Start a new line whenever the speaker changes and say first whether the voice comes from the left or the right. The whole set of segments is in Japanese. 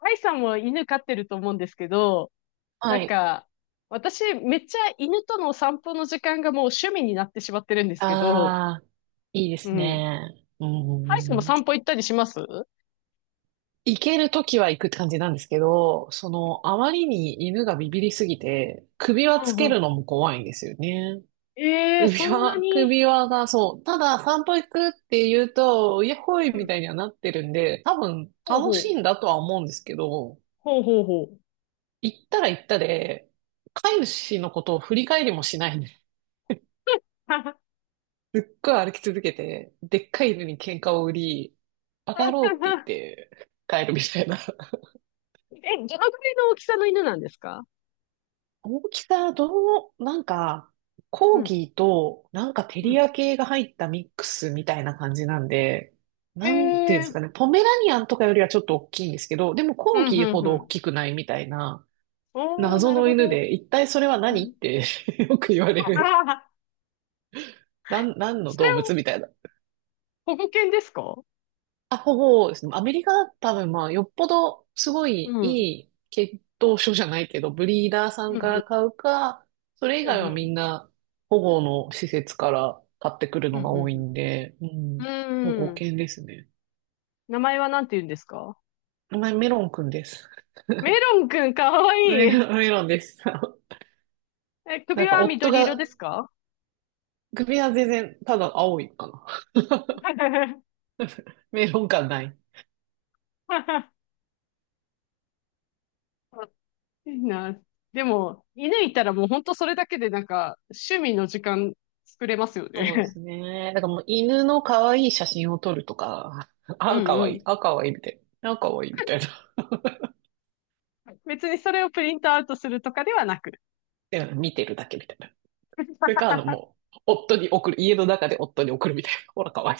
left: アイさんも犬飼ってると思うんですけど、
right: は
left: なん
right: い。
left: か、私、めっちゃ犬との散歩の時間がもう趣味になってしまってるんで
right: あ
left: すけど。
right: あ、いいで
left: う
right: す
left: ん。
right: ね。う
left: アイさんも
right: ん。
left: 散歩行ったりします？うん。
right: 行けるときは行くって感じなんですけど、その、あまりに犬がビビりすぎて、首輪
left: う
right: つけ
left: ん。
right: るのも怖いんですよね。
left: ええー、
right: 首
left: そんな
right: 輪、
left: に。
right: 首輪がそう、ただ散歩行くって言うと、イヤホイ
left: う
right: み
left: ん。
right: たいにはなってるんで、多分
left: ほう
right: 楽
left: ほ
right: しい
left: う。
right: んだとは思うんですけど、
left: ほうほうほう。
right: 行ったら行ったで、飼い主のことを振り返りもしないんで すっごい歩き続けて、でっかい犬に喧嘩を売り、バカ野郎って言って帰るみたいな。
left: え、どのくらいの大きさの犬なんですか？
right: 大きさ、どう、なんか、
left: う
right: コー
left: ん。
right: ギーと、なんかテ
left: う
right: リ
left: ん。
right: ア系が入ったミックスみたいな感じなんで、
left: え
right: なんていうんで
left: え
right: す
left: ー、
right: かね、ポメラニアンとかよりはちょっと大きいんですけど、でも
left: う
right: コー
left: ん、う
right: ギーほ
left: ん、う
right: ど大
left: ん。
right: きくないみたいな、
left: おー、
right: 謎
left: なる
right: の
left: ほ
right: 犬
left: ど。
right: で、一体それは
left: う
right: 何っ
left: ん。
right: て。 よく言わ れる。
left: あ、あ、
right: なん、何の
left: それ
right: 動物
left: を
right: みたいな。
left: 保護犬ですか？
right: あ、ほぼですね。アメリカは多分まあ、よっぽどすご
left: う
right: いい
left: ん。うん。
right: い血統書じゃないけど、ブリーダーさ
left: う
right: んか
left: ん、
right: ら買うか、それ以
left: う
right: 外
left: ん、う
right: は
left: ん、
right: みんな保護の施設から買ってくる
left: うん。う
right: のが多い
left: ん、
right: んで、う
left: うん、う
right: ん、保護
left: ーん。
right: 犬ですね。
left: 名前はなんて言うんですか？
right: 名前メロンくんです。
left: メロンくんかわ
right: メ
left: いい。
right: メロンです。
left: え、
right: な
left: 首
right: んか
left: は
right: 夫
left: 緑色で
right: が、
left: すか？
right: 首は全然ただ青いかな。メロン感ない。
left: いいな。でも、犬いたらもうほんとそれだけで趣味の時間作れますよ
right: そうで
left: ね。
right: すね。だからもう犬の可愛い写真を撮るとか、
left: う
right: あ、
left: ん、
right: 可
left: う
right: 愛い、
left: ん。
right: あ、可愛いみたいな。あ、可愛いみたいな。
left: 別にそれをプリントアウトするとかではなく。
right: うん、見てるだけみたいな。それか、あの、もう、夫に送る、家の中で夫に送るみたいな。ほら、かわいい。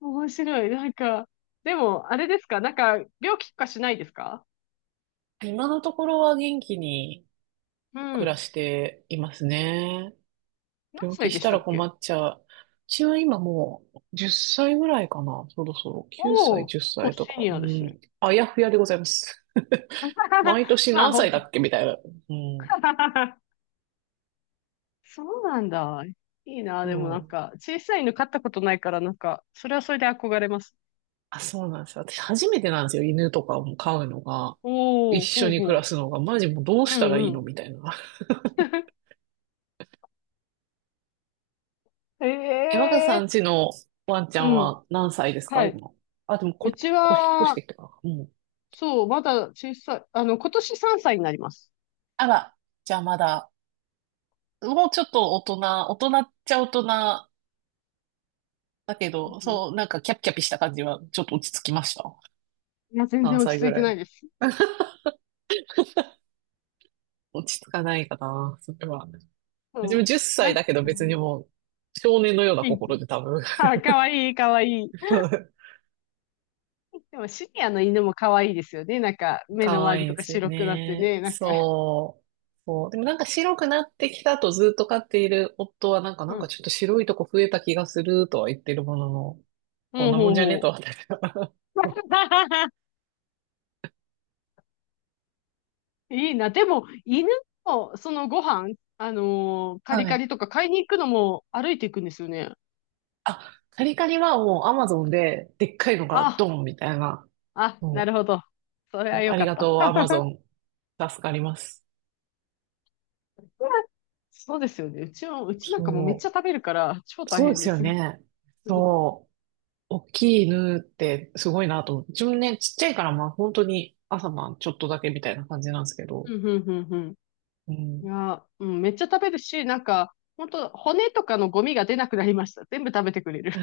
left: 面白い。でも、あれですか病気とかしないですか？
right: 今のところは元気に
left: う
right: 暮ら
left: ん。
right: していますね。
left: 何
right: 病気
left: 歳で
right: し
left: し
right: た
left: た
right: ら
left: っ
right: 困
left: け？
right: っちゃう。うちは今もう10歳ぐらいかな。そろそろ9
left: おお
right: 歳、
left: ー、結
right: 10
left: 構
right: 歳と
left: シ
right: か。
left: ニ
right: う
left: アですね。
right: ん。あやふやでございます。毎 年
left: まあ、
right: 何歳だ
left: ほ、
right: っけみたいな。うん。
left: そうなんだ。いいな。でも
right: そう。
left: 小さい犬飼ったことないから、それはそれで憧れます。
right: あ、そうなんですよ。私初めてなんですよ。犬とかも飼うのが。一
left: おー、ほ
right: 緒
left: う
right: に暮
left: ほ
right: ら
left: う。
right: すのが。マジもうどう
left: う
right: したら
left: ん、
right: いい
left: う
right: の
left: ん。
right: みたいな。え、若
left: え
right: さ
left: え
right: んちのワンちゃ
left: ー、
right: ん
left: うん。
right: は何歳です
left: は
right: か、
left: い。
right: 今。あ、でもこ、
left: うち
right: こ、引っ越し
left: は、
right: てきたから。うん。
left: そう、まだ小さい。あの、今年3歳になります。
right: あら、じゃあまだ、もうちょっと大人、大人っちゃ大人だけ
left: う
right: ど、
left: ん、
right: そう、なんかキャピキャピした感じはちょっと落ち着きました。
left: いや、全然
right: 何
left: 落ち
right: 歳
left: 着
right: ぐ
left: いて
right: ら
left: な
right: い。
left: いです。
right: 落ち着かないかな、それは。うちも
left: そ
right: 10
left: う。
right: 歳だけど別にもう、少年のような
left: 元
right: 心
left: 気。
right: で多分。
left: はい、かわいい、かわいい。でも、シニアの犬もかわいいですよね。目の
right: 可
left: 周
right: 愛
left: り
right: いい
left: と
right: で
left: か
right: すよ
left: 白くなって
right: ね。
left: ね。
right: そう。そう。でもなんか白くなってきたとずっと飼っている夫はなんか
left: う
right: なんか
left: ん。
right: ちょっと白いとこ増えた気がするとは言ってるものの、
left: う
right: こん
left: ん、
right: な
left: ほ
right: も
left: う
right: んじゃね
left: ほ
right: とは
left: う。
right: 私は。
left: いいな。でも、犬も、そのご飯、カリ
right: は
left: カ
right: い。
left: リとか買いに行くのも歩いていくんですよね。
right: あ、カリカリはもうアマゾンででっかいのが
left: あ、
right: ドンみたいな。
left: あ、な
right: も
left: るほど。それは
right: う、
left: よ
right: あ
left: か
right: り
left: っ
right: が
left: た。
right: とうアマゾン。助かります。
left: そうですよね。うちも、なん
right: そ
left: かもうめっちゃ食べるから、超
right: う。
left: 大
right: そうで
left: 変で
right: すよ
left: す。
right: ね。
left: うん、
right: そう。大きい犬ってすごいなと思って。自分ね、ちっちゃいからまあ本当に朝晩ちょっとだけみたいな感じなんですけど。
left: うん、うん、うん。
right: う
left: い
right: ん。
left: や、うん、めっちゃ食べるし、本当骨とかのゴミが出なくなりました。全部食べてくれる。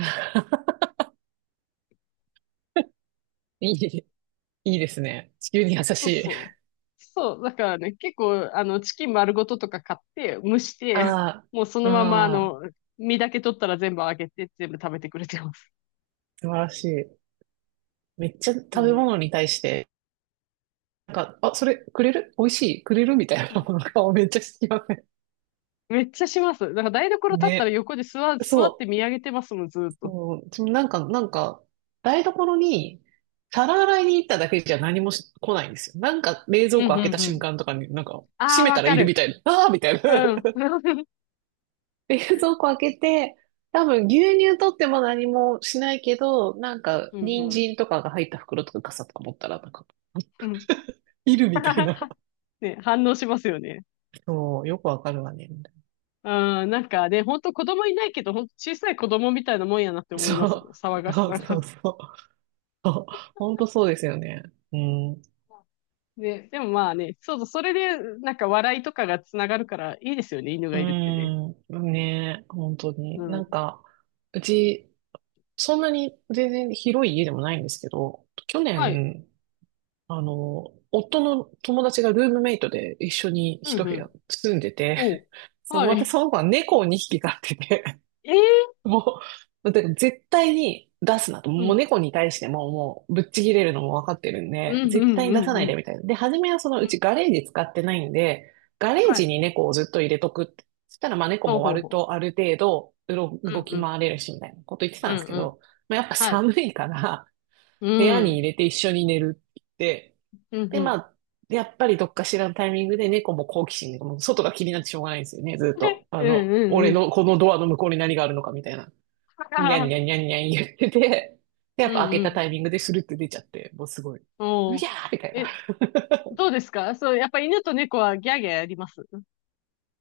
right: いい、いいですね。地球に優
left: そ
right: し
left: う
right: い。
left: そう。そう、だからね、結構、あの、チキン丸ごととか買って、蒸し て、
right: あ
left: もうそ
right: あ、
left: のまま、あ
right: ああ、
left: の、身だけ取ったら全部あげて、全部食べてくれてます。
right: 素晴らしい。めっちゃ
left: う
right: 食べ
left: ん。
right: 物に対して、なんか、あ、それくれる美味しいくれるみたいなものの顔めっちゃしてきません？
left: めっちゃします。だから台所立ったら
right: ね。
left: 横で座
right: そ
left: って見
right: う。
left: 上げてますもん、ずーっと。
right: もう、そのなんか、なんか、台所に、皿洗いに行っただけじゃ何もし来ないんですよ。なんか、冷蔵
left: う
right: 庫
left: ん、
right: 開け
left: う
right: た
left: ん、う
right: 瞬
left: ん。
right: 間とかに、なんか、
left: あ
right: 閉
left: あ、
right: め
left: わ
right: たら
left: か
right: いる
left: る。
right: みたいな、ああーみたいな。
left: うん。
right: 冷蔵庫開けて、多分牛乳取っても何もしないけど、なんか、
left: うん、
right: 人
left: うん。
right: 参とかが入った袋とか傘とか持ったら、なんか、
left: うん。
right: いるみたいな。
left: ね、反応しますよね。
right: そう、よくわかるわね、みたいな。
left: うん、なんかね、ほんと子供いないけど、ほんと小さい子供みたいなもんやなって思いますもん、
right: そ
left: 騒が
right: う、
left: し
right: そう
left: さ
right: そ
left: が。
right: うそう。そう、ほんとそうですよね。うん。
left: ね、でもまあね、そうそう、それで、笑いとかがつながるからいいですよね、犬
right: う
left: がいるってね。
right: ーん、ねえ、本当
left: う
right: に。な
left: ん。
right: んか、うち、そんなに全然広い家でもないんですけど、去
left: はい。
right: 年、あの、夫の友達がルームメイトで一緒に
left: う
right: 一
left: ん、う
right: 部屋
left: ん。
right: 住んでて、
left: おう。
right: そう、
left: は
right: 私
left: い。
right: その子は猫を2匹飼ってて、
left: ええ、
right: もう、だから絶対に出すなと。
left: う
right: もう
left: ん。
right: 猫に対してももうぶっちぎれるのも分かってるん
left: う
right: で、
left: ん、う
right: 絶対
left: ん、う
right: に出さ
left: ん、う
right: ないで
left: ん。
right: みたいな。で、初めはその
left: う
right: う
left: ん、
right: ちガレージ使ってないんで、ガレー
left: は
right: ジ
left: い。
right: に猫をずっと入れとくって。そしたらまあ猫
left: ほう
right: も
left: ほう
right: 割
left: ほ
right: とある程度うろ
left: う。
right: 動
left: うん、う
right: き
left: ん。
right: 回れるしみたいなこと言ってた
left: う
right: ん
left: ん、
right: ですけ
left: うん。
right: ど、まあ、やっぱ
left: はい。
right: 寒いから
left: う
right: 部屋に
left: ん。
right: 入れて一緒に寝るって言って、
left: うん、う
right: でま
left: ん。
right: あ、やっぱりどっかしらのタイミングで猫も好奇心で、もう外が気になってしょうがないんですよね、ずっ と。あ
left: うん、
right: の、
left: うん、う
right: 俺
left: ん。
right: のこのドアの向こうに何があるのかみたいな。
left: は
right: に
left: は
right: ゃんに
left: は、
right: ゃんにゃんにゃん言ってて、で、やっ
left: う
right: ぱ
left: ん、
right: 開け
left: う
right: たタ
left: ん。
right: イミングでスルって出ちゃって、もうすごい、う
left: お
right: ぎ
left: う。
right: ゃーみたいな。
left: え、どうですかそう、やっぱ犬と猫はギャーギャーやります？うん。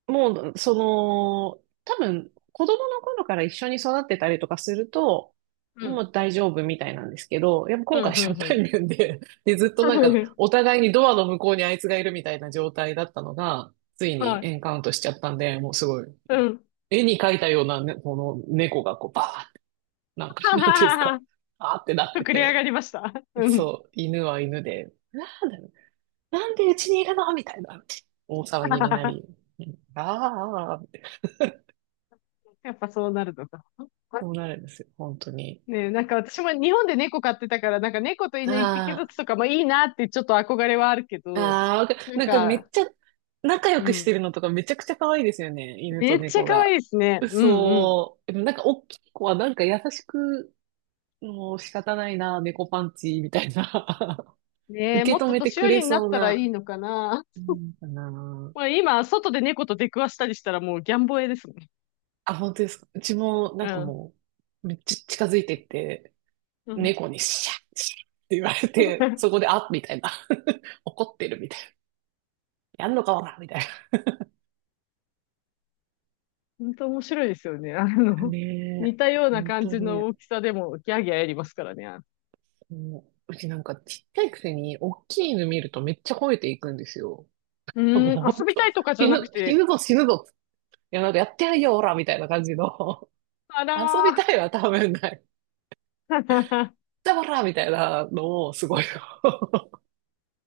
right: もう、その、多分、子供の頃から一緒に育ってたりとかすると、
left: う
right: も
left: ん、
right: う大丈夫みたいなんですけど、やっぱ
left: う
right: 今
left: ん、
right: 回
left: う
right: 初対
left: ん。
right: 面で、で、ずっとなんか、お 互いにドアの向こうにあいつがいるみたいな状態だったのが、つい
left: は
right: に
left: い。
right: エンカウントしちゃったんで、もうすごい、
left: うん。
right: 絵に描いたようなね、この猫がこう、バーって、なん か、
left: は
right: なんていうんで
left: は
right: す
left: は
right: か、
left: は。
right: あーってな って
left: 膨れ上が
right: て、
left: りました。うん。
right: そう、犬は犬で、なんだろう、なんでうちにいるのみたいな、大騒ぎになり、うんあーあー、って
left: やっぱそうなるのか。
right: こうなるんですよ、本当に。
left: ねえ、なんか私も日本で猫飼ってたから、猫と犬一匹ず
right: あ
left: つとかもいいなってちょっと憧れはあるけ
right: あ、
left: ど、
right: ああ、わか、
left: なん
right: なんかめ
left: か、
right: っちゃ仲良
left: う
right: くし
left: ん。
right: てるのとかめちゃくちゃ可愛いですよね、犬
left: め
right: と
left: っちゃ
right: 猫
left: 可愛
right: が。
left: いですね。うん、うん。
right: そう、でもなんか大きい子はなんか優しく、もう仕方ないな、猫パンチ、みたいな。
left: ねえ、
right: 受
left: も
right: け
left: っ
right: 止
left: と
right: めて
left: 年
right: く
left: 寄
right: れ
left: りになっ
right: そう
left: たらい
right: な、
left: いのかな。
right: うんか な。
left: まあ今、外で猫と出くわしたりしたらもうギャンボエですもん。
right: あ、本当ですか。うちもな
left: う
right: んか
left: ん。
right: もう、めっちゃ近づいてって、
left: うん。
right: 猫にシャッシャッって言われて、そこ であっみたいな。怒ってるみたいな。やんのかおらみたい
left: 本当面白いですよね。あ
right: な。
left: の、
right: ね
left: 似
right: え、
left: たような
right: 本
left: 感
right: 当
left: じの
right: に。
left: 大きさでもギャーギャーやりますからね。
right: もう、うちなんかちっちゃいくせに、大きい犬見るとめっちゃ吠えていくんですよ。
left: うー
right: もう
left: ん、
right: 本
left: 遊びた
right: 当、
left: いとかじゃ
right: 死
left: な
right: ぬ、
left: く
right: 死
left: て、
right: ぬぞ死ぬぞ。いや、なんかやってやるよ、オラみたいな感じの。
left: あ
right: 遊
left: ら
right: び
left: ー。
right: たいは多分ない。じゃあオラみたいなのをすごい、
left: ん、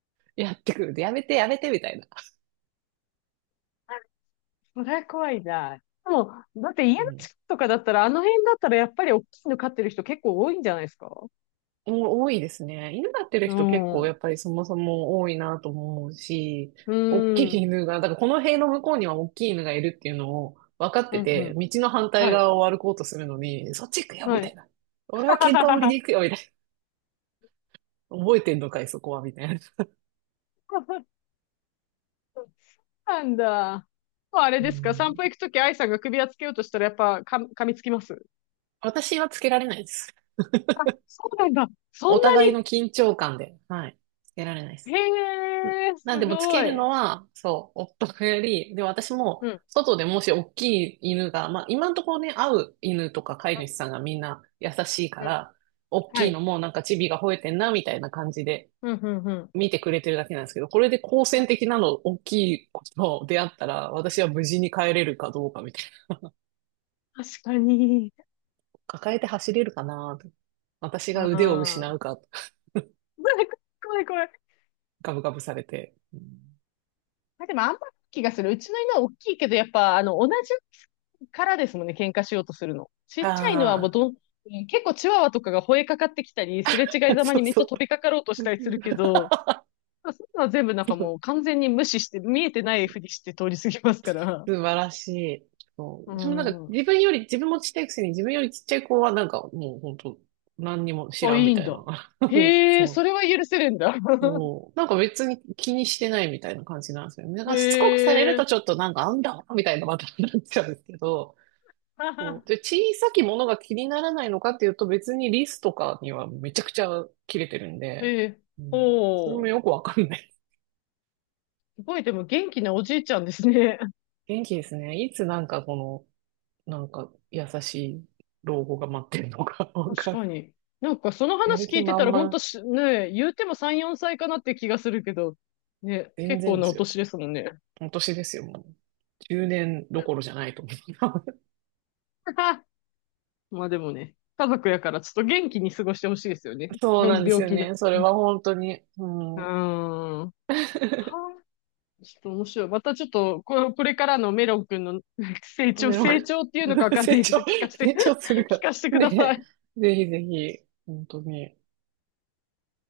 right: やってくる。やめてやめてみたいな。
left: それは怖いな。でも、だって家の
right: うん、
left: 近くとかだったら、あの辺だったらやっぱり大きいの飼ってる人結構多いんじゃないですか？
right: お多いですね。犬飼ってる
left: う
right: 人結
left: ん。
right: 構や
left: う
right: っぱりそもそも多いなと思うし、
left: ー
right: 大き
left: ん。
right: い犬が、だからこの塀の向こうには大きい犬がいるっていうのを分かっ
left: う
right: て
left: ん、う
right: て、
left: ん。
right: 道の反対
left: はい。
right: 側を歩こうとするのに、そっち行くよみ
left: は
right: た
left: い。
right: いな。俺は喧嘩売りに 行くよみたいな。覚えてんのかい、そこはみたいな。
left: なんだ。もうあれ
right: う
left: ですか
right: ん、
left: 散歩行くとき愛さんが首輪つけようとしたらやっぱか噛みつきます？
right: 私はつけられないです。
left: あ、そうなんだ。そ
right: お
left: んな
right: 互い
left: に。
right: の緊張感で、はい、つけられないで
left: へ
right: す。
left: え、す
right: なんでもつ
left: ご
right: ける
left: い。
right: のは、そう、夫がやり、で、私も、
left: うん。
right: 外でもし大きい犬が、まあ、今のところね、会う犬とか飼い
left: うん。
right: 主さんがみんな優しいか
left: うん、
right: ら、大
left: は
right: きい
left: い。
right: のもなんかチビが吠えてんな、みたいな感じで
left: うん、うん、うん。
right: 見てくれてるだけなんですけど、これで好戦的なの、大きい子と出会ったら、私は無事に帰れるかどうかみたいな。
left: 確かに。
right: 抱えて走れるかなと、私
left: う
right: が
left: ん。
right: 腕を失
left: 怖
right: うか、
left: い怖い怖い。
right: ガブガブされて。う
left: あ、でもあんまり気がする。うちの犬は大きいけど、やっぱ、あの、同じからですもんね、喧嘩しようとするの。ちっちゃい犬はも
right: あ
left: うどん、うん、結構チワワとかが吠えかかってきたり、すれ違
right: あ
left: い
right: ー、
left: ざま
right: そ
left: に
right: う
left: めっちゃ
right: そ
left: 飛びかかろうとしたりするけど、まあそういうのは全部なんか
right: う。
left: もう完全に無視して、見えてないふりして通り過ぎますから。
right: 素晴らしい。そ
left: う
right: う。私もなんか
left: ん。
right: 自分より、自分もちっちゃいくせに自分よりちっちゃい子はなんかもう本当何にも知
left: あ、い
right: らんみ
left: いん
right: たい
left: だ。
right: な。
left: へえ、そ
right: そう。
left: れは許せるんだ。
right: そう。なんか別に気にしてないみたいな感じなんですよね。なんかしつこくされ
left: へ
right: る
left: え。
right: とちょっとなんかあんだみたいなまたなっちゃうんですけど。そう。で、小さきものが気にならないのかっていうと別にリスとかにはめちゃくちゃ切れてるんで。
left: へえ。
right: うん。それ
left: ほ
right: も
left: う。
right: よくわかんない。
left: すごい、でも元気なおじいちゃんですね。
right: 元気ですね。いつなんかこの、なんか優しい老後が待ってるのか、 わ
left: 確
right: かんな
left: か
right: い。
left: に。なんかその
right: や
left: 話
right: る
left: 聞
right: 気
left: いてた
right: 満
left: ら、ほんと
right: 々、
left: し、ねえ、言うても3、4歳かなって気がするけど、ね、
right: 全
left: 結構
right: 然で
left: なお
right: すよ。
left: 年ですもんね。
right: 今年ですよ、もう。10年どころじゃないと思
left: まあでもね、家族やからちょっと元気に過ごしてほしいですよね。
right: う。そう
left: う
right: な
left: ん、
right: んです
left: 病
right: よ
left: 気なく
right: ね。そ
left: て
right: れ
left: ね。
right: は本当に。う
left: うー
right: ん。
left: ん。は あ、ちょっと面白い。またちょっと、これからのメロン君の 成長、
right: メロン、
left: 成長っていうのかわ かん
right: 成
left: ないけ
right: 長、
left: ど、聞かせて、
right: 成長する か
left: 聞
right: ら。
left: かせて くださ
right: で、
left: い。
right: ぜひぜひ、本当に。